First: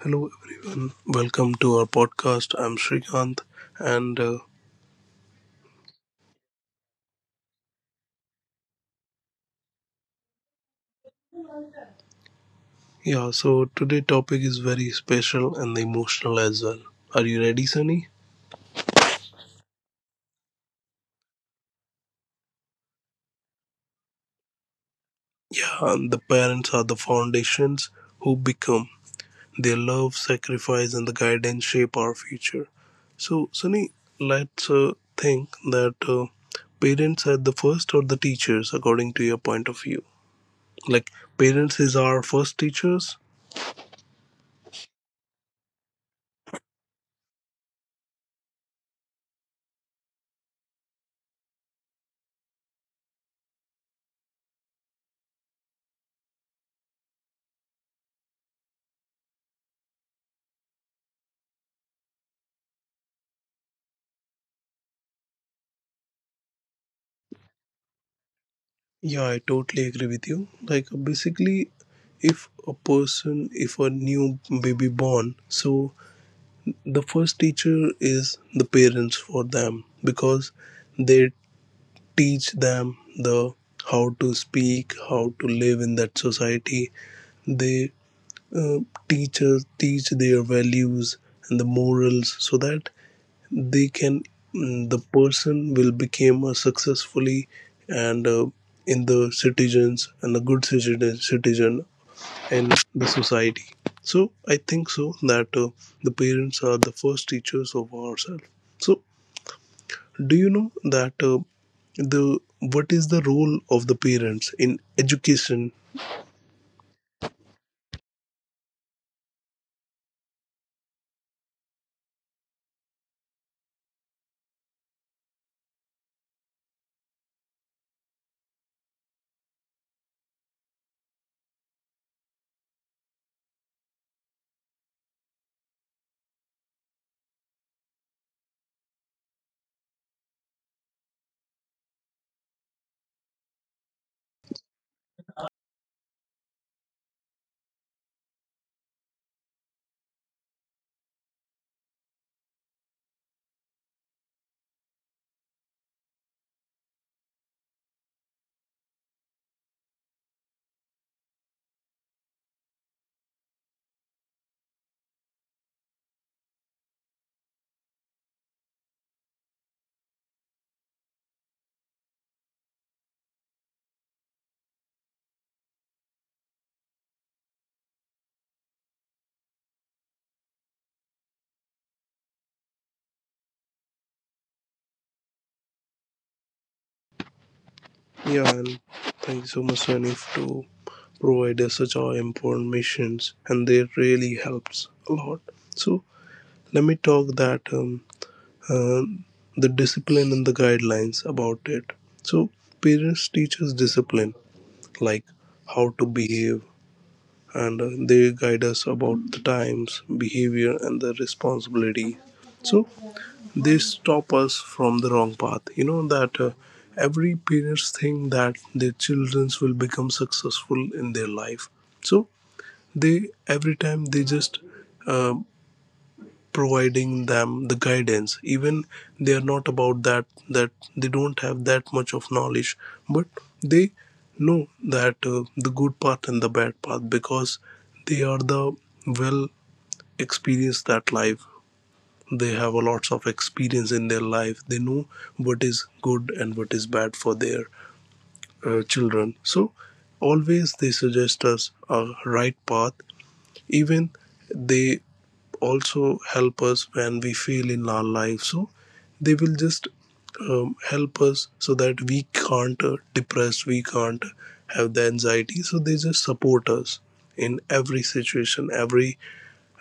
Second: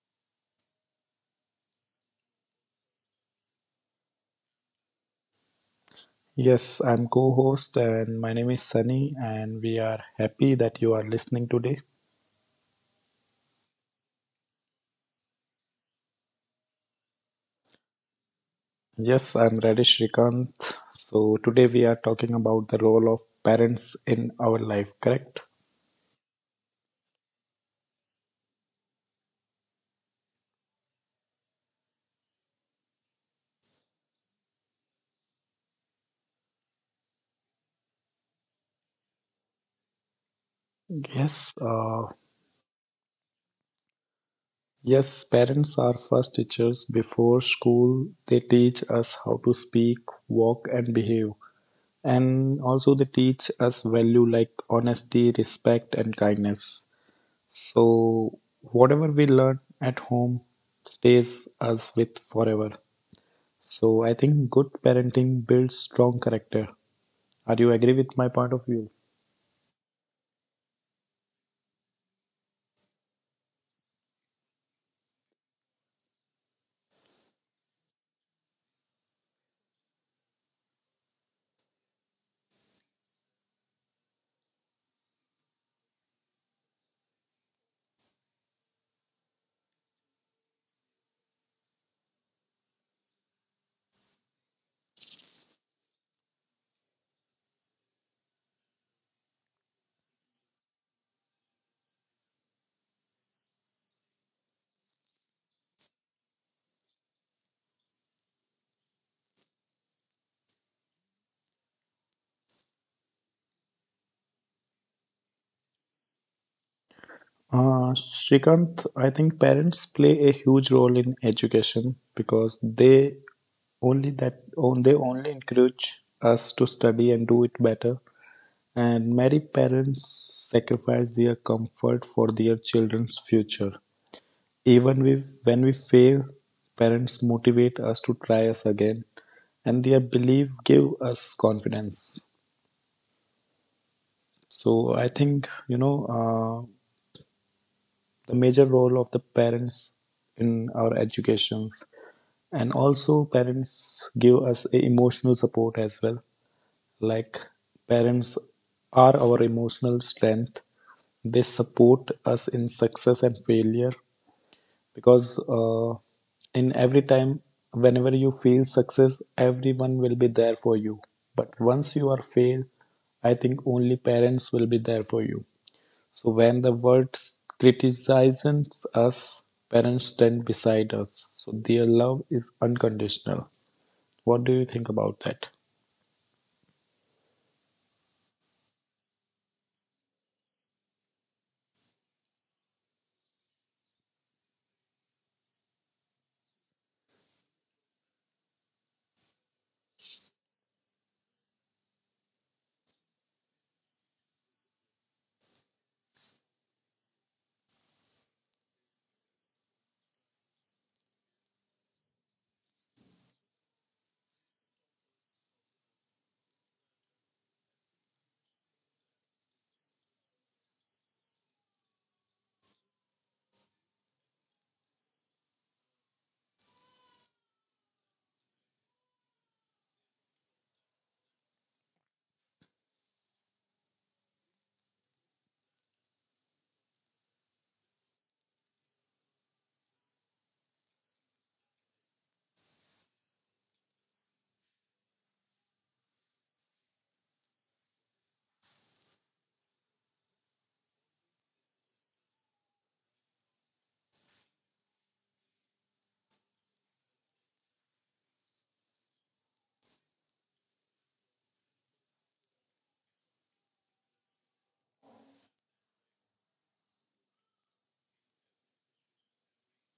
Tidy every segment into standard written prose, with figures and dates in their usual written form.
Hello everyone, welcome to our podcast. I'm Srikanth, and Yes, I'm co host, and my name is Sunny, and we are happy that you are listening today. yeah, so today topic is very special and emotional as well. Are you ready, Sunny? Yes, I'm Radish Rikant. So, today we are talking about the role of parents in our life, correct? The parents are the foundations who become. Their love, sacrifice, and the guidance shape our future. So, Sunny, let's think that parents are the first or the teachers, according to your point of view. Like Yes, parents is uh, our first teachers. yes, parents are first teachers before school. They teach us how to speak, walk, and behave. And also, they teach us value like honesty, respect, and kindness. So, whatever we learn at home stays us with forever. So, I think good parenting builds strong character. Are you agree with my point of view? Yeah, I totally agree with you. Like basically, if a person, if a new baby born, so the first teacher is the parents for them because they teach them the how to speak, how to live in that society. They uh, teach us, teach their values and the morals so that they can the person will become a successfully and in the citizens and a good citizen in the society. So I think so that the parents are the first teachers of ourselves. So do you know that the what is the role of the parents in education? Shrikant, I think parents play a huge role in education because they only that on they only encourage us to study and do it better. And many parents sacrifice their comfort for their children's future. Even we, when we fail, parents motivate us to try us again, and their belief give us confidence. So I think you know the major role of the parents in our educations, and also parents give us a emotional support as well. Like parents are our emotional strength. They support us in success and failure because in every time whenever you feel success everyone will be there for you, but once you are failed, I think only parents will be there for you. So when the world criticizes us, parents stand beside us, so their love is unconditional. What do you think about that? Yeah, and thank you so much Sanif, to provide us such informations and they really helps a lot. So let me talk that uh, the discipline and the guidelines about it. So parents teach us discipline, like how to behave, and they guide us about the times, behavior, and the responsibility. So they stop us from the wrong path. You know that every parents think that their children will become successful in their life. So they every time they just uh, providing them the guidance, even they are not about that that they don't have that much of knowledge, but they know that the good path and the bad path, because they are the well experienced that life. They have a lots of experience in their life, they know what is good and what is bad for their children. So always they suggest us a right path, even they also help us when we fail in our life. So they will just help us so that we can't depress, we can't have the anxiety. So they just support us in every situation, every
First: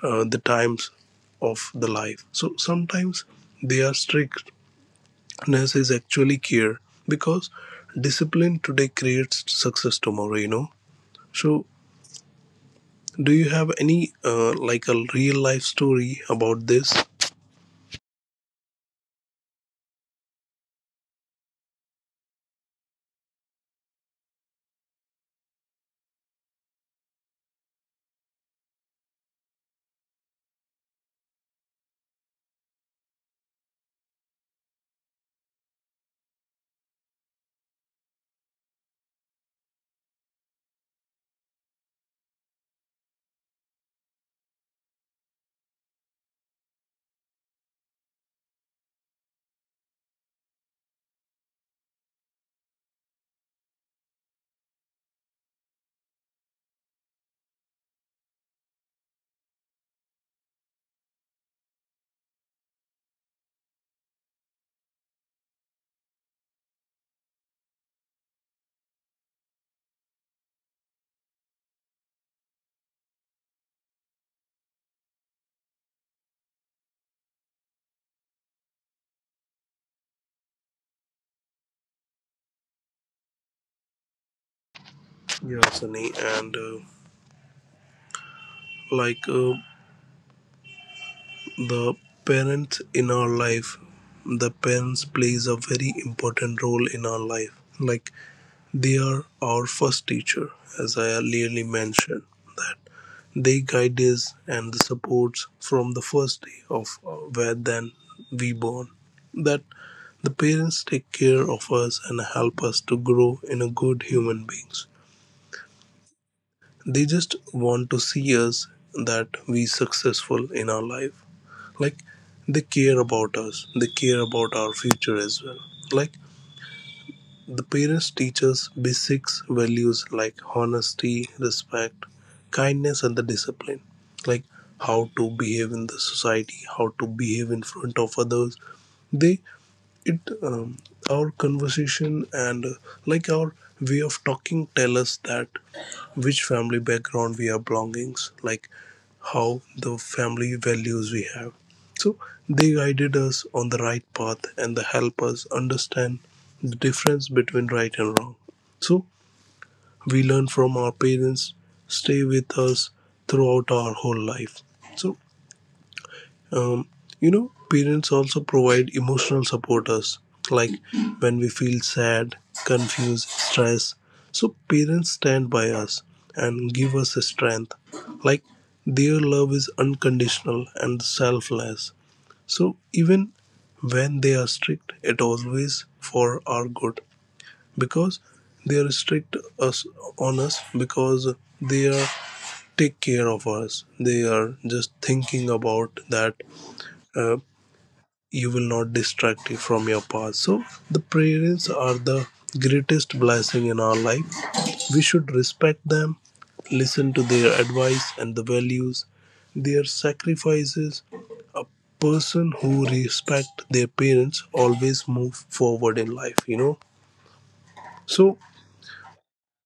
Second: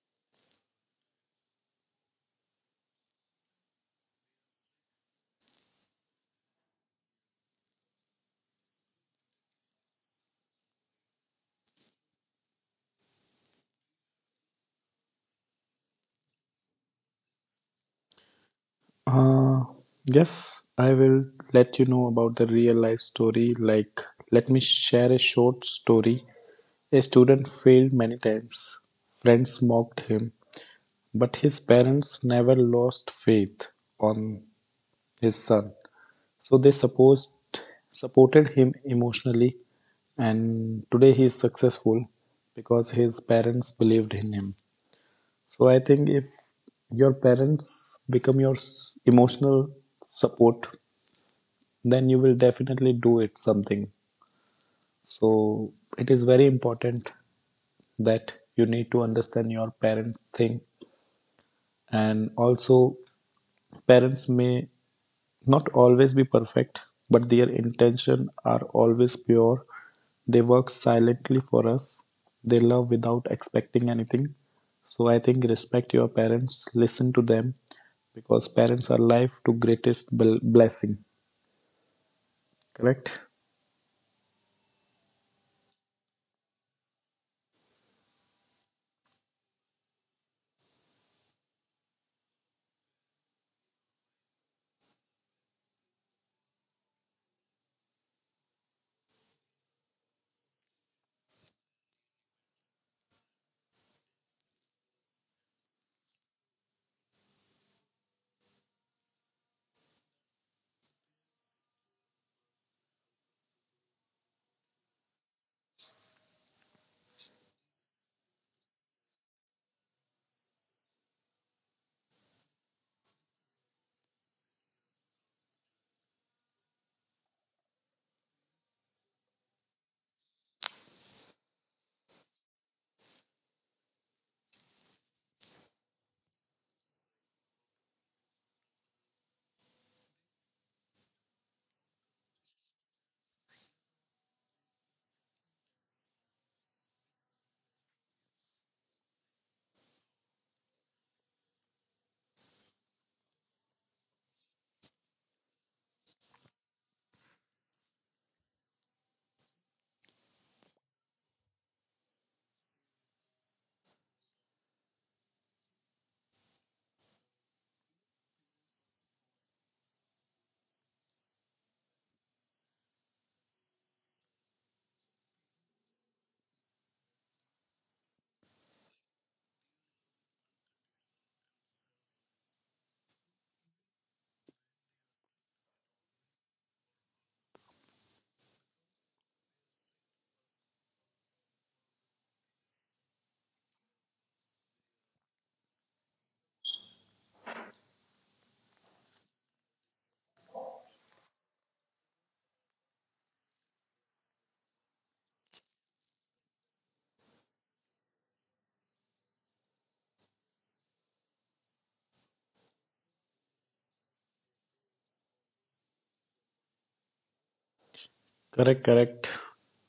the times of the life. So sometimes their strictness is actually care, because discipline today creates success tomorrow, you know. So do you have any like a real life story about this? Uh, yes, I will let you know about the real life story. Like, let me share a short story. A student failed many times. Friends mocked him, but his parents never lost faith on his son. So they supposed supported him emotionally, and today he is successful because his parents believed in him. So I think if your parents become your emotional support, then you will definitely do it something. So it is very important that you need to understand your parents' thing. And also, parents may not always be perfect, but their intention are always pure. They work silently for us. They love without expecting anything. So I think respect your parents, listen to them, because parents are life to greatest blessing, correct. Yeah, Sunny, and like uh, the parents in our life, the parents plays a very important role in our life. Like they are our first teacher, as I earlierly mentioned that they guide us and the supports from the first day of where then we born. That the parents take care of us and help us to grow in a good human beings. They just want to see us that we successful in our life. Like they care about us. They care about our future as well. Like the parents teach us basics values like honesty, respect, kindness and the discipline. Like how to behave in the society, how to behave in front of others. They it our conversation and like our way of talking tell us that which family background we are belongings, like how the family values we have. So they guided us on the right path and they help us understand the difference between right and wrong. So we learn from our parents stay with us throughout our whole life. So um, you know parents also provide emotional supporters, like when we feel sad, confused, stressed, so parents stand by us and give us strength. Like their love is unconditional and selfless. So even when they are strict, it always for our good, because they are strict us on us because they are take care of us, they are just thinking about that uh, you will not distract you from your path. So the parents are the greatest blessing in our life. We should respect them, listen to their advice and the values, their sacrifices. Person who respect their parents always move forward in life, you know. So Correct.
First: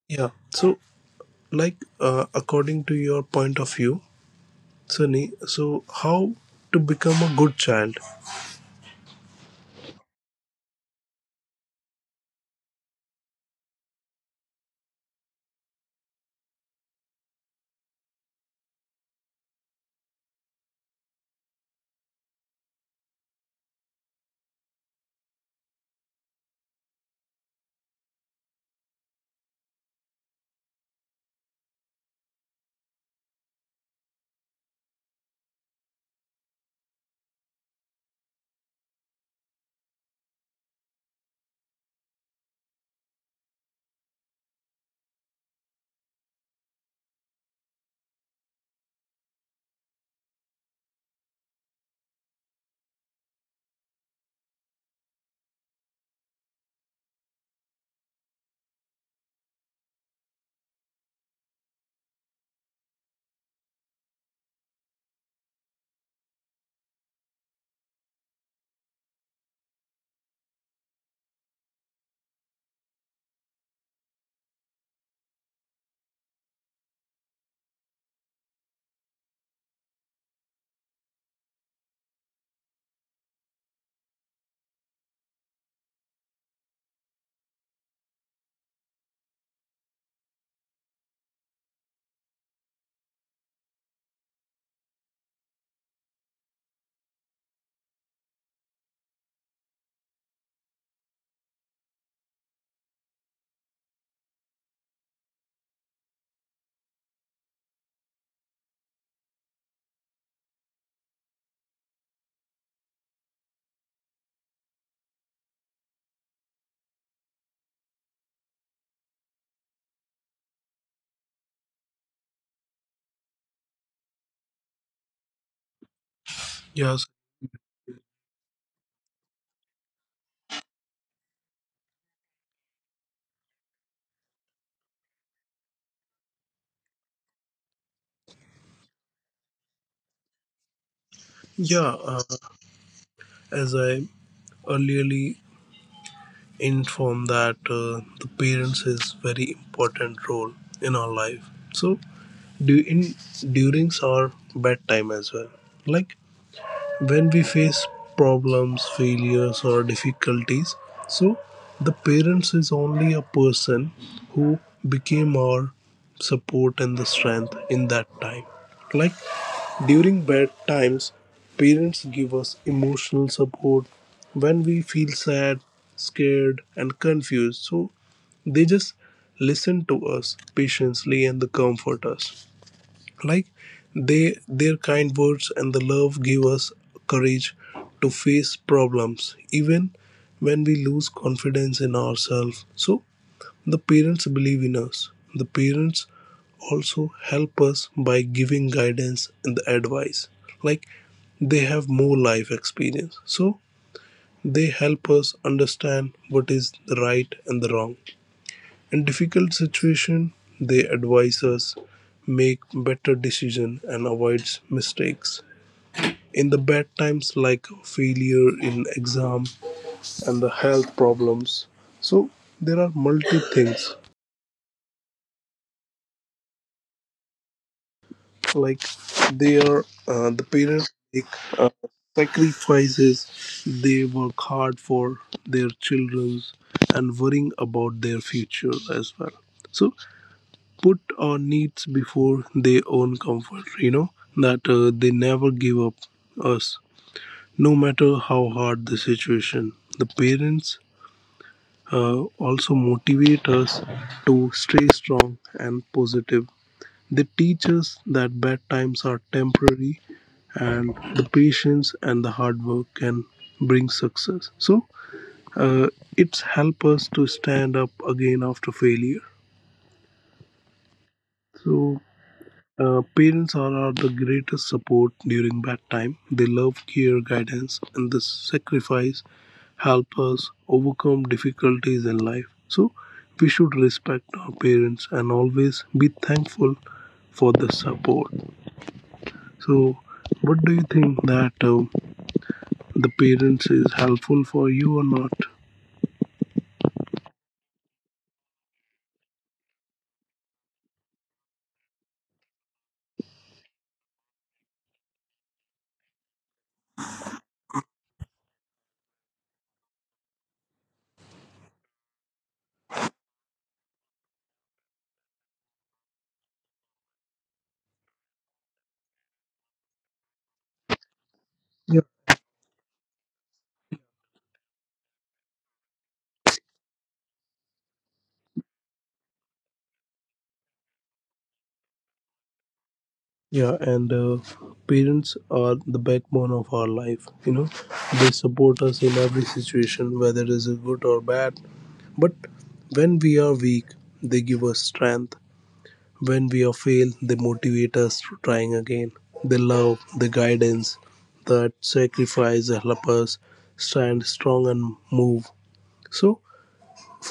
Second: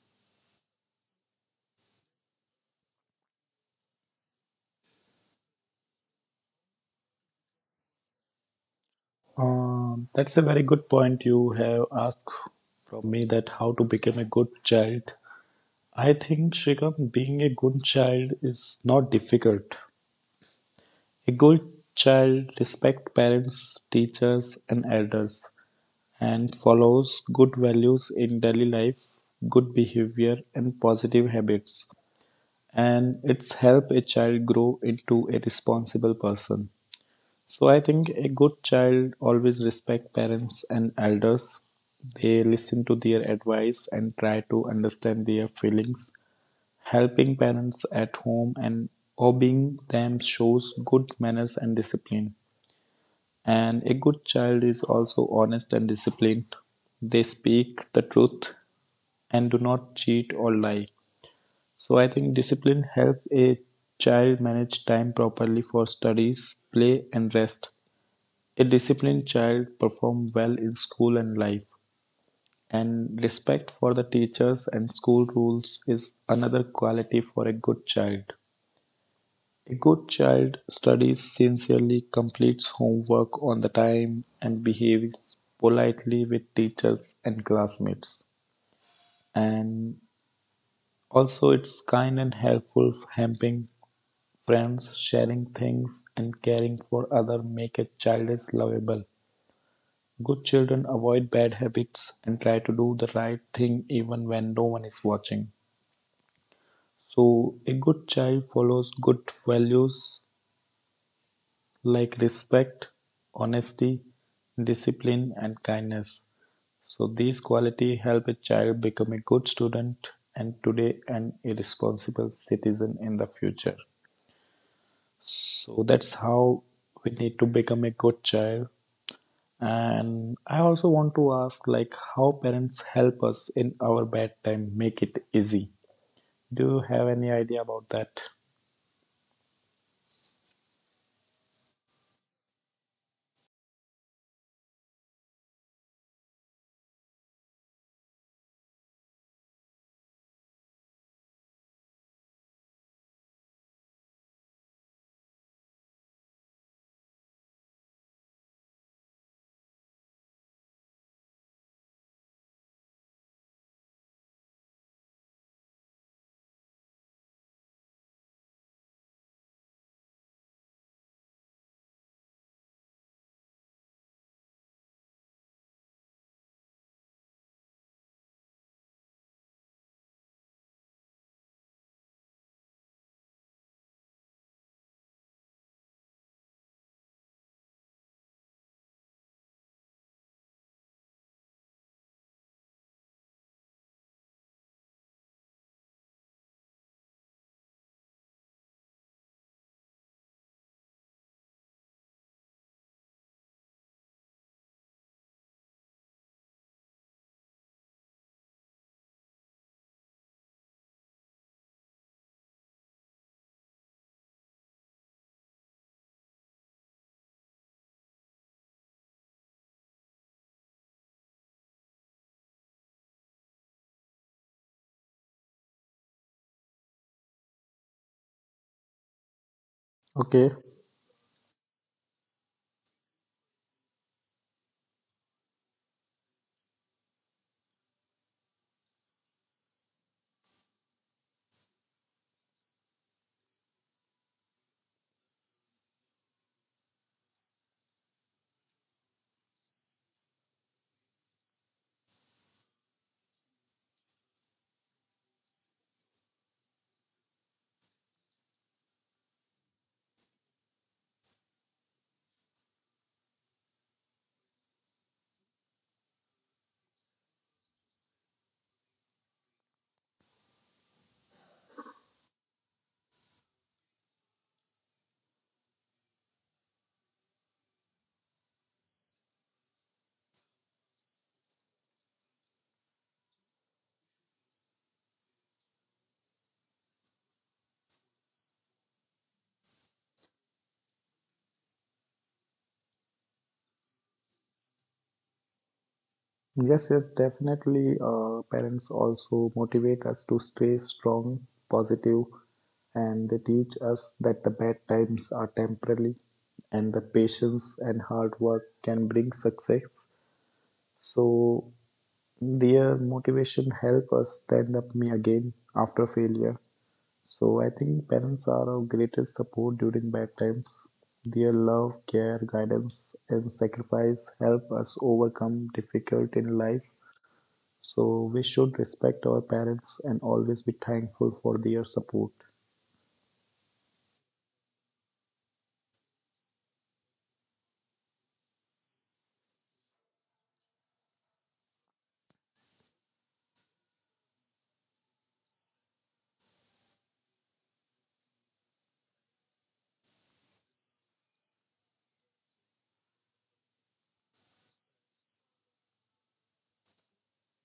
yeah, so according to your point of view, Sunny, so how to become a good child? Um, that's a very good point you have asked from me, that how to become a good child. I think Shrikant, being a good child is not difficult. A good child respect parents, teachers and elders, and follows good values in daily life, good behavior, and positive habits. And it's help a child grow into a responsible person. So I think a good child always respect parents and elders. They listen to their advice and try to understand their feelings. Helping parents at home and obeying them shows good manners and discipline. And a good child is also honest and disciplined. They speak the truth and do not cheat or lie. So I think discipline helps a child manage time properly for studies, play, and rest. A disciplined child performs well in school and life. And respect for the teachers and school rules is another quality for a good child. A good child studies sincerely, completes homework on the time, and behaves politely with teachers and classmates. And also, it's kind and helpful, helping friends, sharing things, and caring for others make a childish lovable. Good children avoid bad habits and try to do the right thing even when no one is watching. So, a good child follows good values like respect, honesty, discipline, and kindness. So, these qualities help a child become a good student and today an irresponsible citizen in the future. So, that's how we Yes, need to become a good child. And I also want to ask, like, how parents help us in our bad time, make it easy. Do you have any idea about that? yeah. As I earlierly informed that the parents is very important role in our life. So in, during our bedtime as well, like when we face problems, failures or difficulties, so the parents is only a person who became our support and the strength in that time. Like during bad times, parents give us emotional support when we feel sad, scared and confused. So they just listen to us patiently and they comfort us. Like they their kind words and the love give us courage to face problems, even when we lose confidence in ourselves. So the parents believe in us. The parents also help us by giving guidance and the advice. Like they have more life experience, so they help us understand what is the right and the wrong. In difficult situation, they advise us make better decision and avoids mistakes. In the bad times like failure in exam and the health problems, so there are multi things, like they are Okay. The parents make uh, sacrifices. They work hard for their children and worrying about their future as well. So put our needs before their own comfort, you know, that they never give up us, no matter how hard the situation. The parents uh, also motivate us to stay strong and positive. They teach us that bad times are temporary and the patience and the hard work can bring success. So uh, it's help us to stand up again after failure. So parents are our the greatest support during bad time. They love, care, guidance, and the sacrifice help us overcome difficulties in life. So we should respect our parents and always be thankful for the support. So, what do you think that the parents is helpful for you or not? Yes, yes, definitely. Parents also motivate us to stay strong, positive, and they teach us that the bad times are temporary and the patience and hard work can bring success. So their motivation help us stand up me again after failure. So I think parents are our greatest support during bad times. Their love, Yeah. care, guidance, and sacrifice help us overcome difficult in life. So we should respect our parents and always be thankful for their support. Yeah, and parents are the backbone of our life. You know, they support us in every situation, whether it is good or bad. But when we are weak, they give us strength. When we are fail, they motivate us to trying again. The love, the guidance, that sacrifice help us stand strong and move. So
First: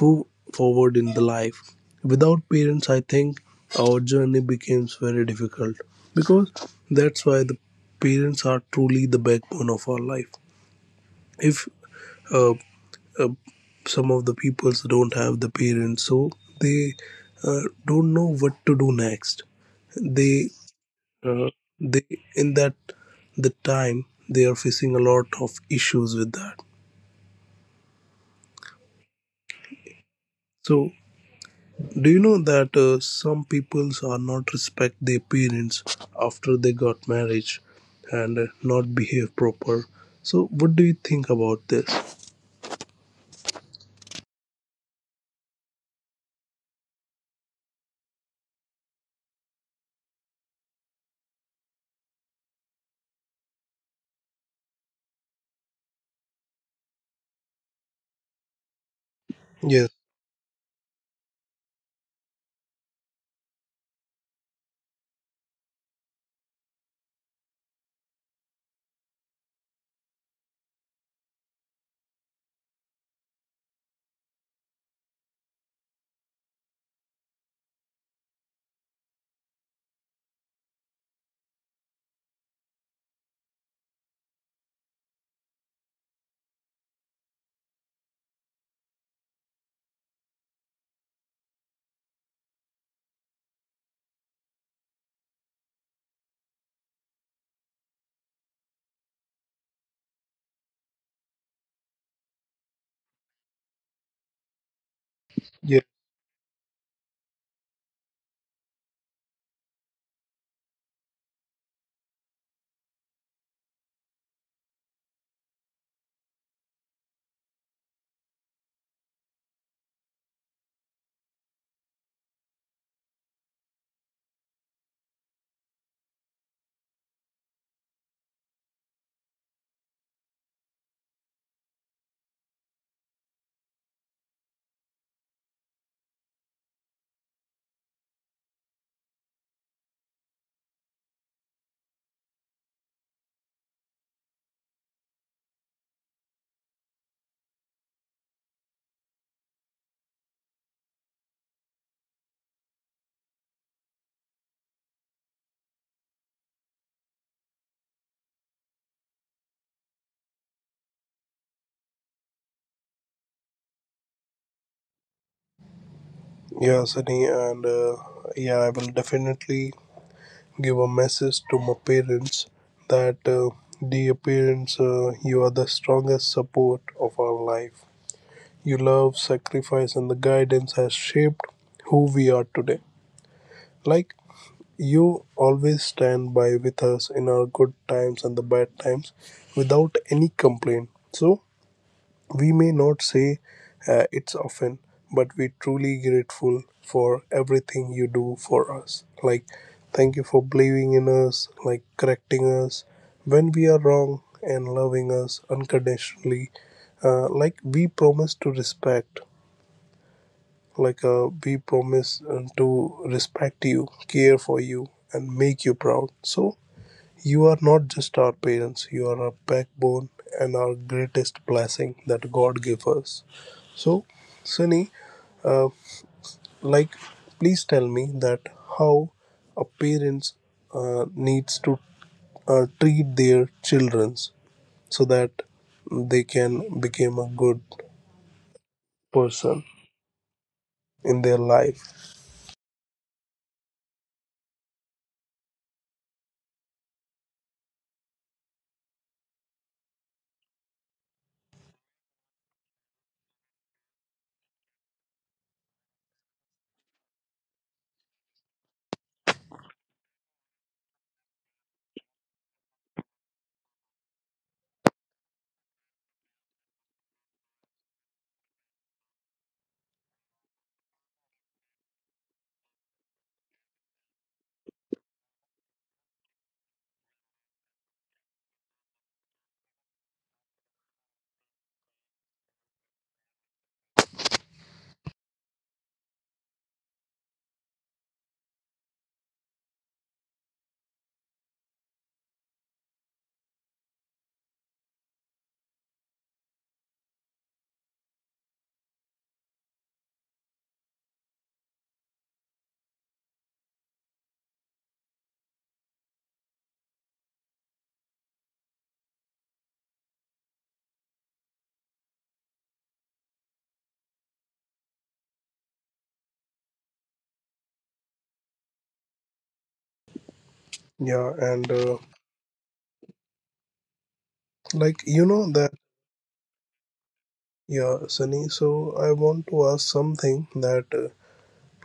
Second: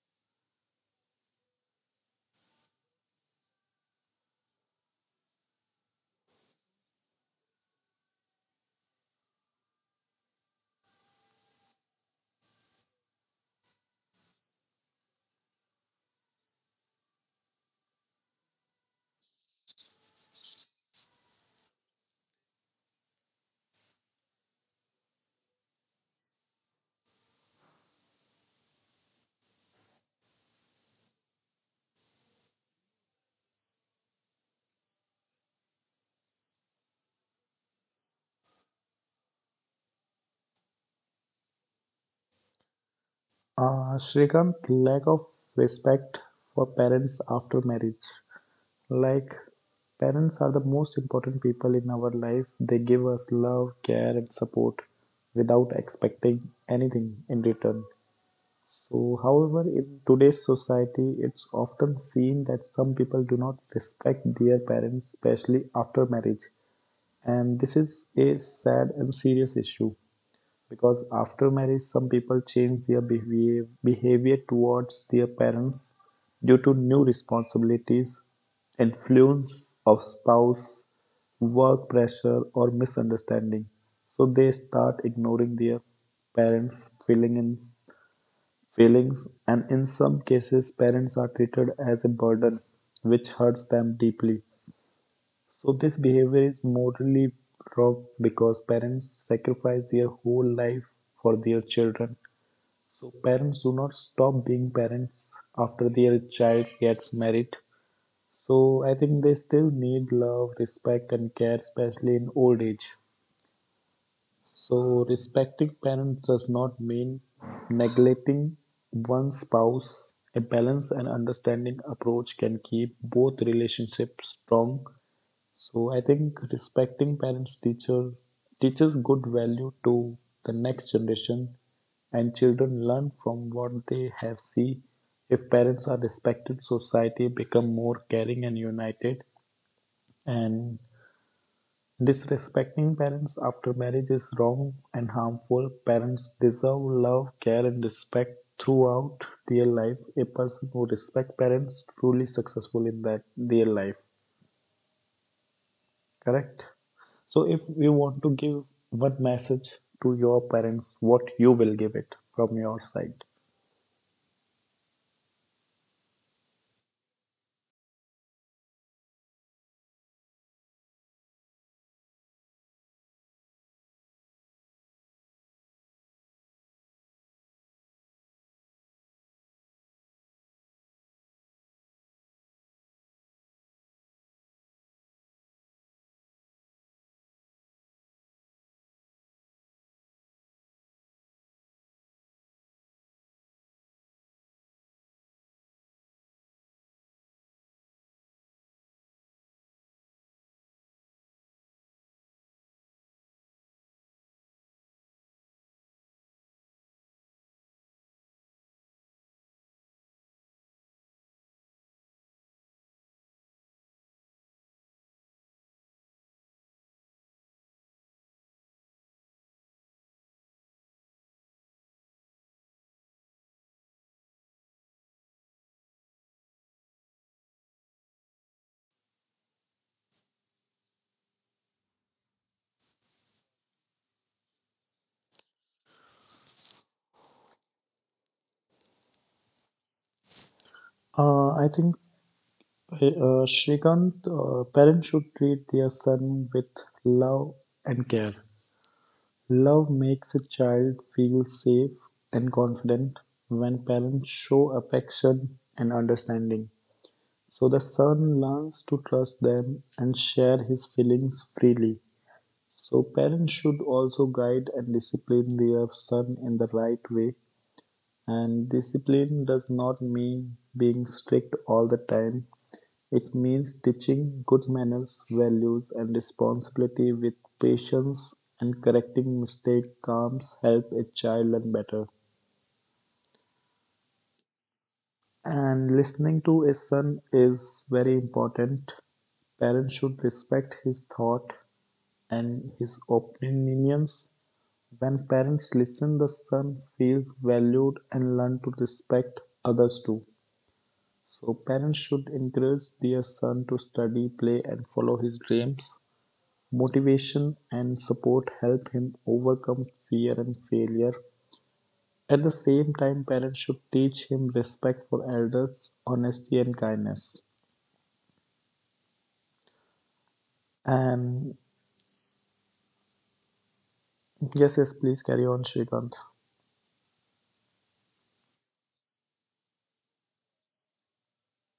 move forward in the life. Without parents, I think our journey becomes very difficult, because that's why the parents are truly the backbone of our life. If uh, uh, some of the peoples don't have the parents, so they don't know what to do next. They uh, they in that the time they are facing a lot of issues with that. So do you know that some peoples are not respect their parents after they got marriage and not behave proper? So what do you think about this? Shrikant, lack of respect for parents after marriage. Like, parents are the most important people in our life. They give us love, care, and support without expecting anything in return. So, however, Yes, in today's society, it's often seen that some people do not respect their parents, especially after marriage. And this is a sad and serious issue because after marriage, some people change their behavior, towards their parents due to new responsibilities, influence of spouse, work pressure, or misunderstanding. So they start ignoring their parents' feelings, and in some cases, parents are treated as a burden, which hurts them deeply. So, this behavior is morally wrong because parents sacrifice their whole life for their children. So, parents do not stop being parents yes, after their child gets married. So, I think they still need love, respect, and care, especially in old age. So, respecting parents does not mean neglecting one spouse. A balanced and understanding approach can keep both relationships strong. So, I think respecting parents teacher teaches good value to the next generation, and children learn from what they have seen. If parents are respected, society become more caring and united. And disrespecting parents after marriage is wrong and harmful. Parents deserve love, care, and respect throughout their life. A person who respects parents is truly successful in that their life. Correct. So, if you want to give one message to your parents, what you will give it from your side? yeah, Sunny, and yeah, I will definitely give a message to my parents that dear parents, you are the strongest support of our life. Your love, sacrifice, and the guidance has shaped who we are today. Like you always stand by with us in our good times and the bad times without any complaint. So, we may not say it's often, but we truly grateful for everything you do for us. Like, thank you for believing in us, like correcting us when we are wrong and loving us unconditionally. Like, we promise to respect, we promise to respect you, care for you, and make you proud. So, you are not just our parents, you are our backbone and our greatest blessing that God gave us. So, Sunny, uh, like, please tell me that how a parents needs to treat their children so that they can become a good person in their I think life. Shrikant, parents should treat their son with love and care. Love makes a child feel safe and confident when parents show affection and understanding. So the son learns to trust them and share his feelings freely. So parents should also guide and discipline their son in the right way. And discipline does not mean being strict all the time. It means teaching good manners, values, and responsibility with patience, and correcting mistake calms help a child learn better. And listening to a son is very important. Parents should respect his thought and his opinions. When parents listen, the son feels valued and learn to respect others too. So parents should encourage their son to study, play, and follow his dreams. Motivation and support help him overcome fear and failure. At the same time, parents should teach him respect for elders, honesty, and kindness. Yeah, And and yes, yes, like you please know carry on, that Shrikant. yeah, Sunny. So I want to ask something that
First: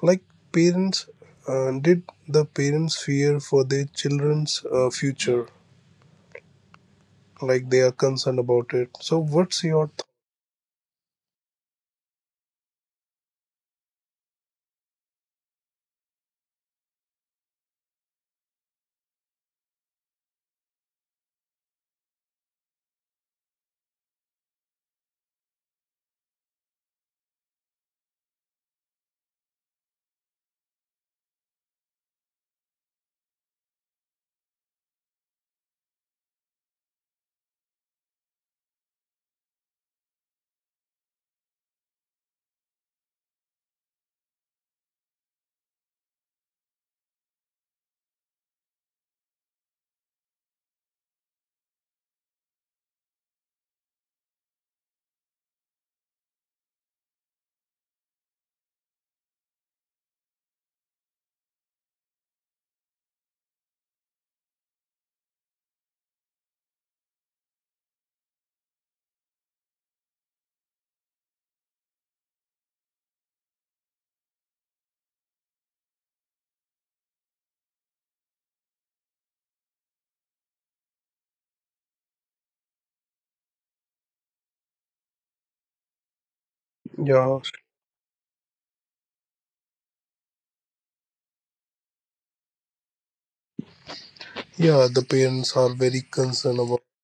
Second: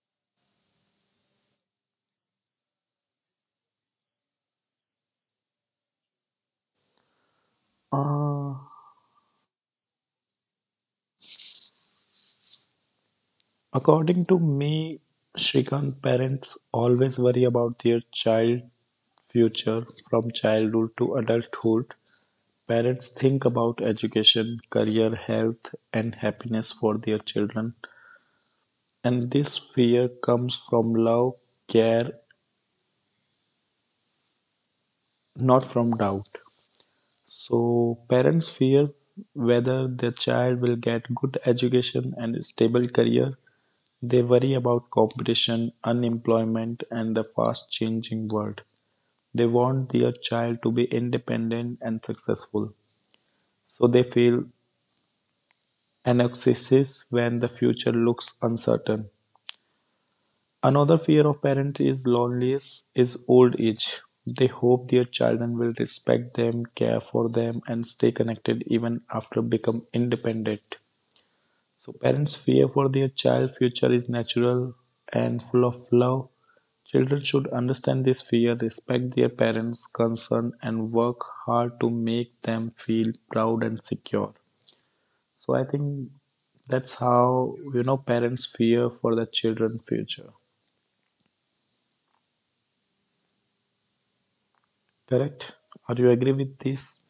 like parents, did the parents fear for their children's future? Like they are concerned Uh, about it. So, what's your th-? according to me, Shrikant, parents always worry about their child future from childhood to adulthood. Parents think about education, career, health, and happiness for their children. And this fear comes from love, care, not from doubt. So parents fear whether their child will get good education and a stable career. They worry about competition, unemployment, and the fast changing world. They want their child to be independent and successful, so they feel anxieties when the future looks uncertain. Another fear of parents is loneliness is old age. They hope their children will respect them, care for them, and stay connected even after become independent. So parents' fear for their child future is natural and full of love. Children should understand this fear, respect their parents' concern, and work hard to make them feel proud and secure. So I think that's Yeah. how you know parents fear for their children's future. Yeah? The Correct? parents are Are very you agree with concerned about. this?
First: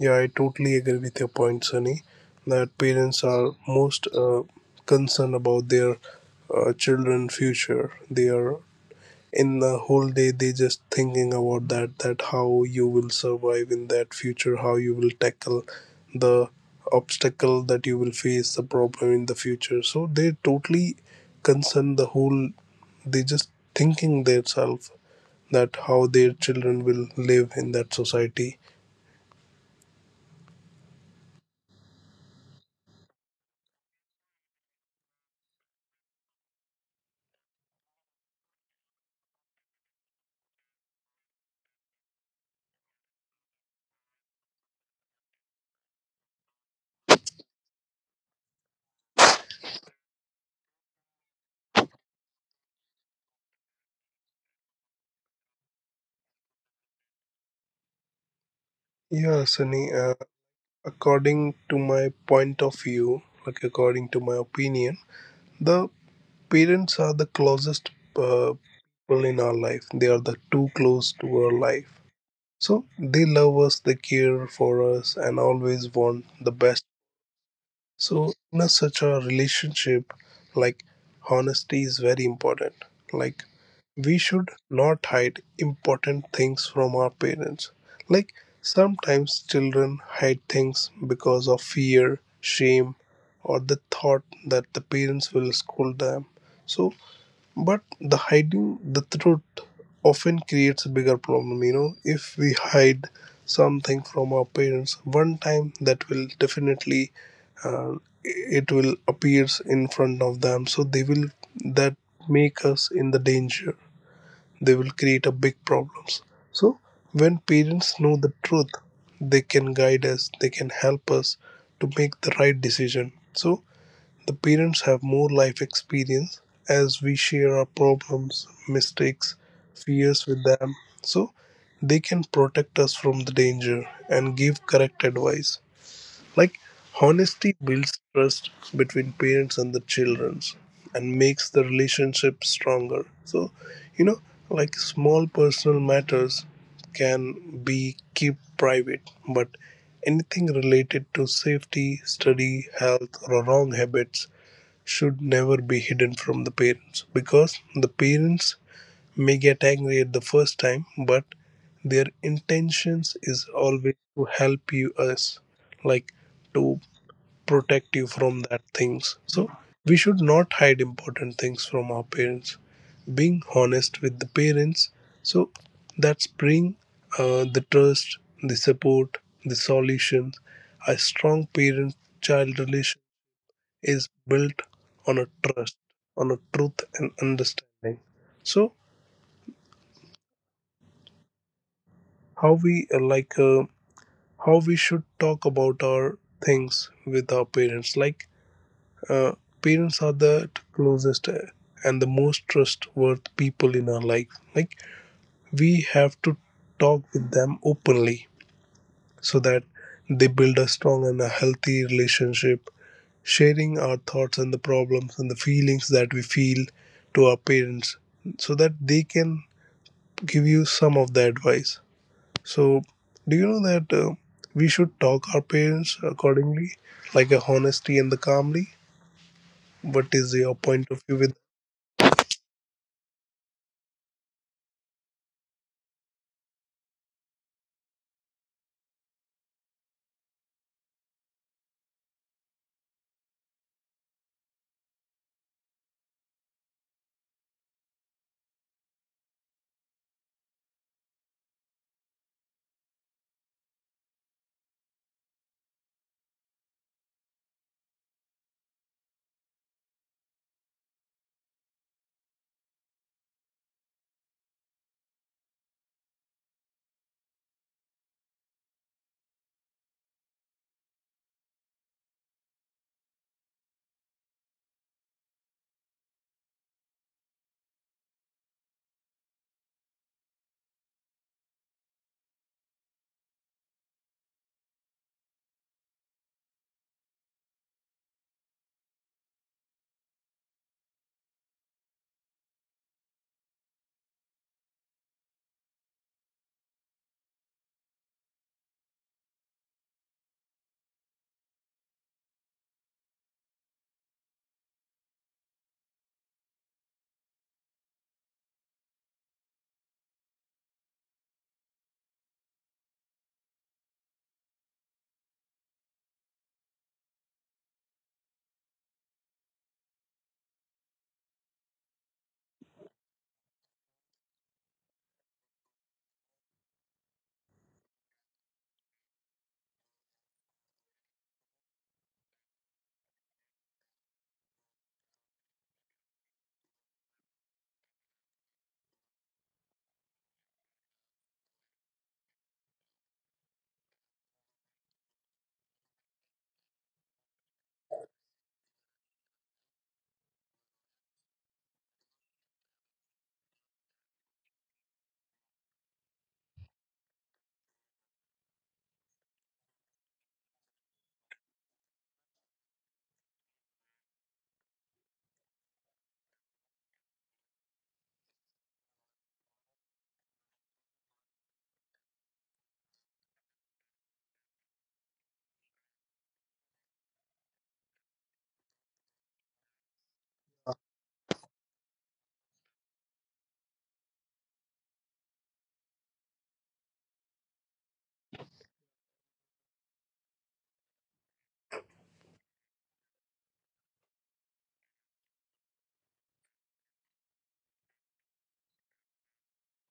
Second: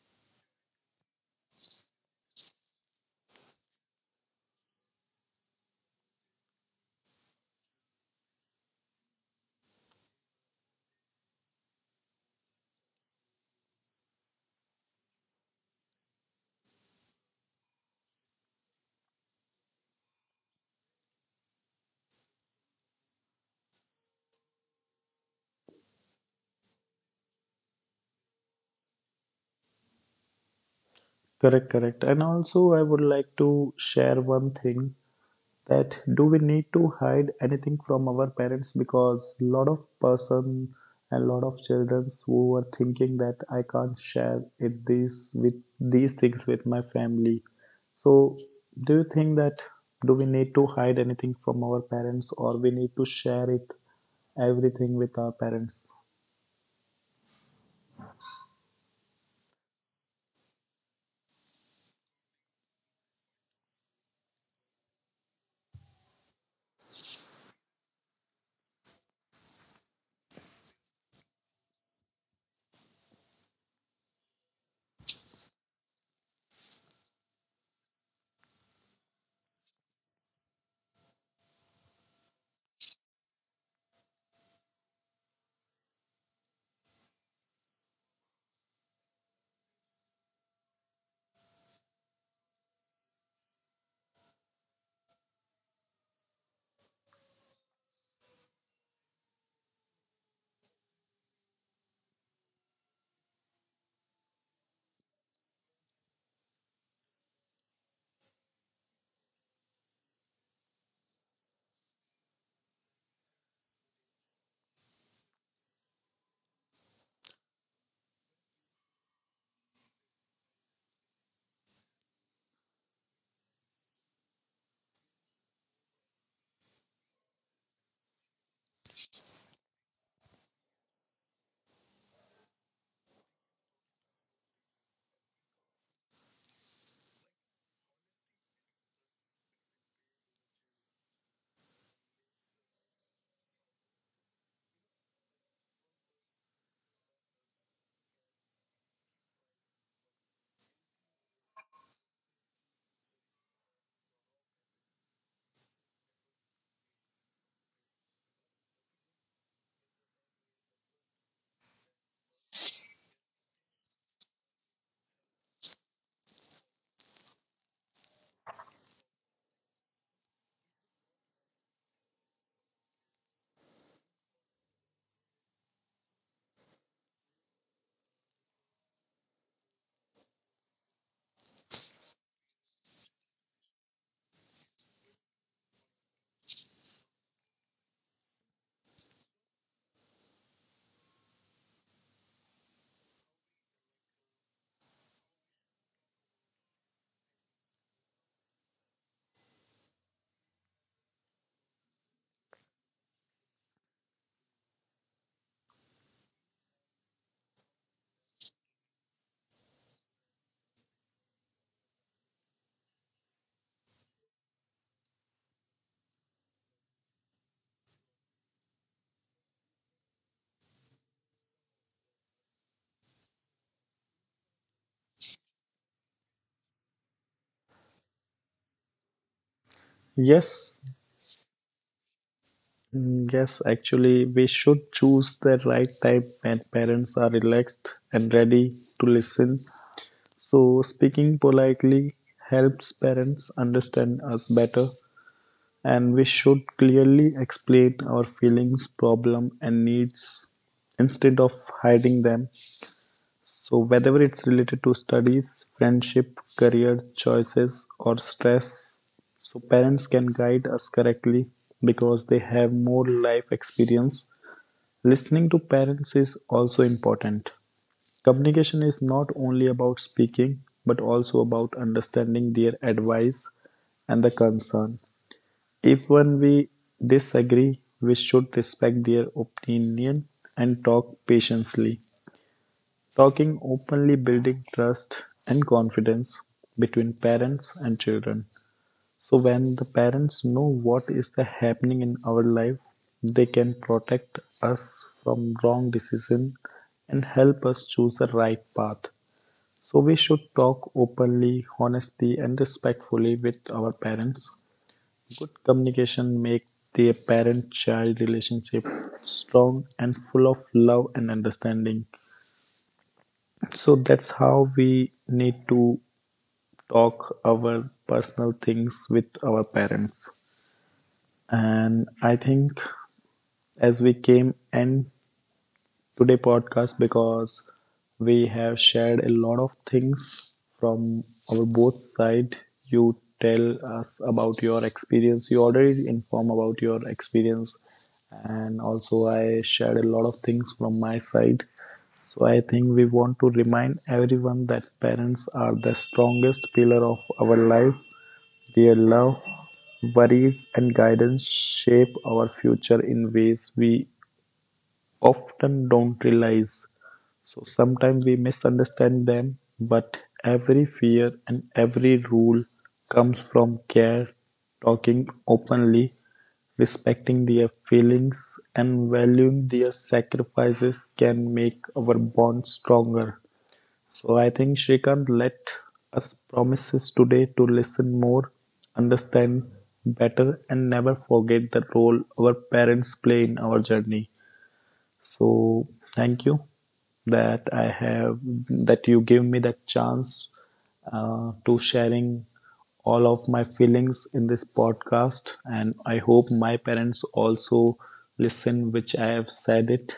Yeah, I totally agree with your point, Sunny. That parents are most concerned about their children future. They are in the whole day they just thinking about that that how you will survive in that future, how you will tackle the obstacle, that you will face the problem in the future. So they totally concern the whole, they just thinking themselves that how their children will live in that society. Correct, correct. And also, I would like to share one thing, that do we need to hide anything from our parents, because a lot of person and lot of children who are thinking that I can't share it these with these things with my family. So, do you think that do we need to hide anything from our parents, or we need to share it everything with our parents? Yeah, Sunny, according to my point of view, like according to my opinion, the parents are the closest uh, people in our life. They are the too close to our life. So they love us, they care for us, and always want the best. So in a, such a relationship, like honesty is very important. Like we should not hide important things from our parents. Like sometimes children hide things because of fear, shame, or the thought that the parents will scold them. So but the hiding the truth often creates a bigger problem, if we hide something from our parents one time, that will definitely uh, it will appears in front of them, so they will that make us in the danger, they will create a big problems. So when parents know the truth, they can guide us, they can help us to make the right decision. So the parents have more life experience. As we share our problems, mistakes, fears with them, so they can protect us from the danger and give correct advice. Like honesty builds trust between parents and the children and makes the relationship stronger. So, you know, like small personal matters can be kept private, but anything related to safety, study, health, or wrong habits should never be hidden from the parents, because the parents may get angry at the first time, but their intentions is always to help you us, like to protect you from that things. So we should not hide important things from our parents. Being honest with the parents, so that's bring the trust, the support, the solutions. A strong parent child relation is built on a trust, on a truth and understanding. So how we how we should talk about our things with our parents. Like uh, parents are the closest and the most trustworthy people in our life. Like we have to talk with them openly, so that they build a strong and a healthy relationship, sharing our thoughts and the problems and the feelings that we feel to our parents, so that they can give you some of the advice. So, do you know that we should talk our parents accordingly, like a honesty and the calmly? What is your point Yes, of view with? mm, yes, actually, we should choose the right time when parents are relaxed and ready to listen. So, speaking politely helps parents understand us better, and we should clearly explain our feelings, problem, and needs instead of hiding them. So, whether it's related to studies, friendship, career choices, or stress, so parents can guide us correctly because they have more life experience. Listening to parents is also important. Communication is not only about speaking but also about understanding their advice and the concern. If when we disagree, we should respect their opinion and talk patiently. Talking openly building trust and confidence between parents and children. So when the parents know what is the happening in our life, they can protect us from wrong decision and help us choose the right path. So we should talk openly, honestly and respectfully with our parents. Good communication makes the parent-child relationship strong and full of love and understanding. So that's how we need to talk our personal things with our parents. And I think as we came end today podcast because we have shared a lot of things from our both side. You tell us about your experience. You already inform about your experience, and also I shared a lot of things from my side. So I think we want to remind everyone that parents are the strongest pillar of our life. Their love, worries, and guidance shape our future in ways we often don't realize, so sometimes we misunderstand them, but every fear and every rule comes from care. Talking openly, respecting their feelings, and valuing their sacrifices can make our bond stronger. So I think Shrikant, let us promises today to listen more, understand better, and never forget the role our parents play in our journey. So thank you that I have, that you give me that chance to sharing all of my feelings in this podcast, and I hope my parents also listen which I have said it,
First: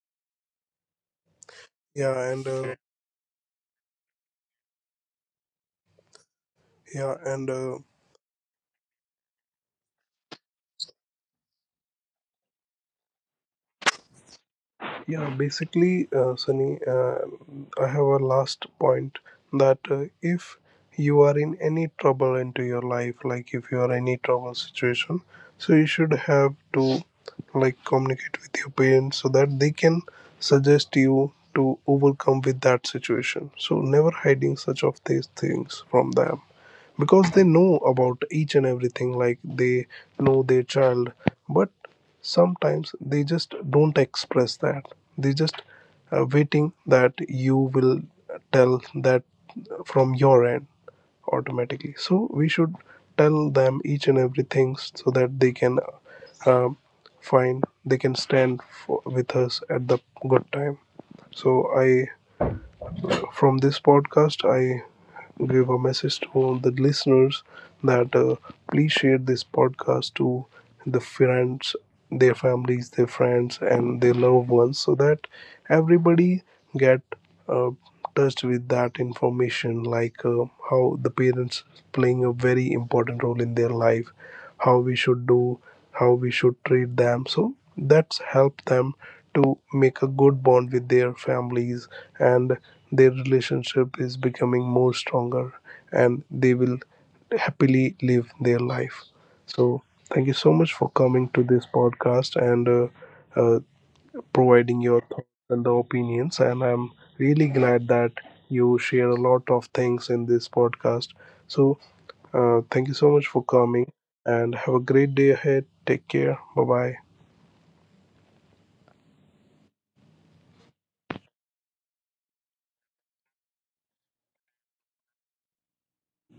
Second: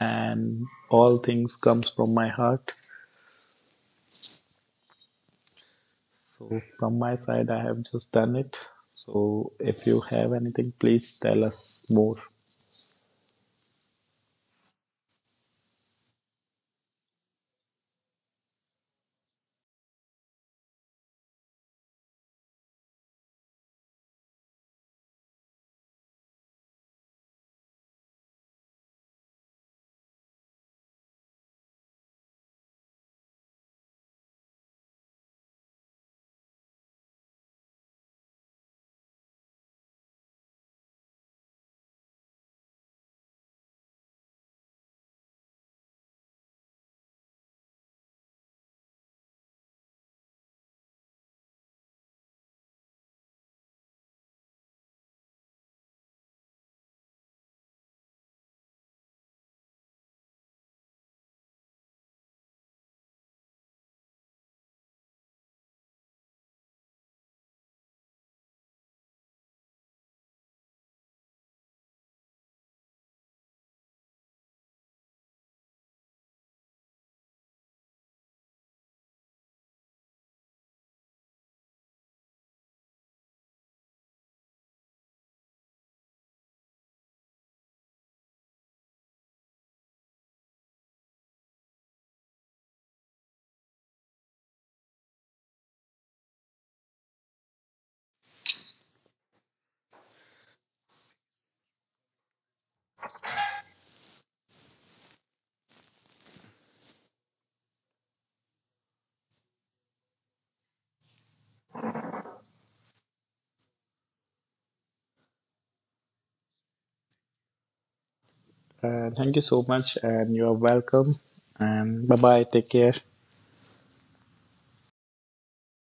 and all things comes from Yeah, my and heart. So from my yeah, side and I have just done it. So if you have anything please tell us more. yeah, basically, Sunny, I have a last point that if you are in any trouble into your life, like if you are any trouble situation, so you should have to like communicate with your parents so that they can suggest you to overcome with that situation. So never hiding such of these things from them, because they know about each and everything, like they know their child. But sometimes they just don't express that, they just waiting that you will tell that from your end automatically. So we should tell them each and everything so that they can uh, find they can stand for, with us at the good time. So I from this podcast, I give a message to all the listeners that please share this podcast to the friends, their families, their friends, and their loved ones, so that everybody get uh, touched with that information, like how the parents playing a very important role in their life, how we should do, how we should treat them, so that's helped them to make a good bond with their families, and their relationship is becoming more stronger, and they will happily live their life. So thank you so much for coming to this podcast and uh, providing your thoughts and the opinions. And I'm really glad that you share a lot of things in this podcast. So, thank you so much for coming and have a great day ahead. Take care. Bye bye. Uh, thank you so much and you are welcome, and bye bye, take care.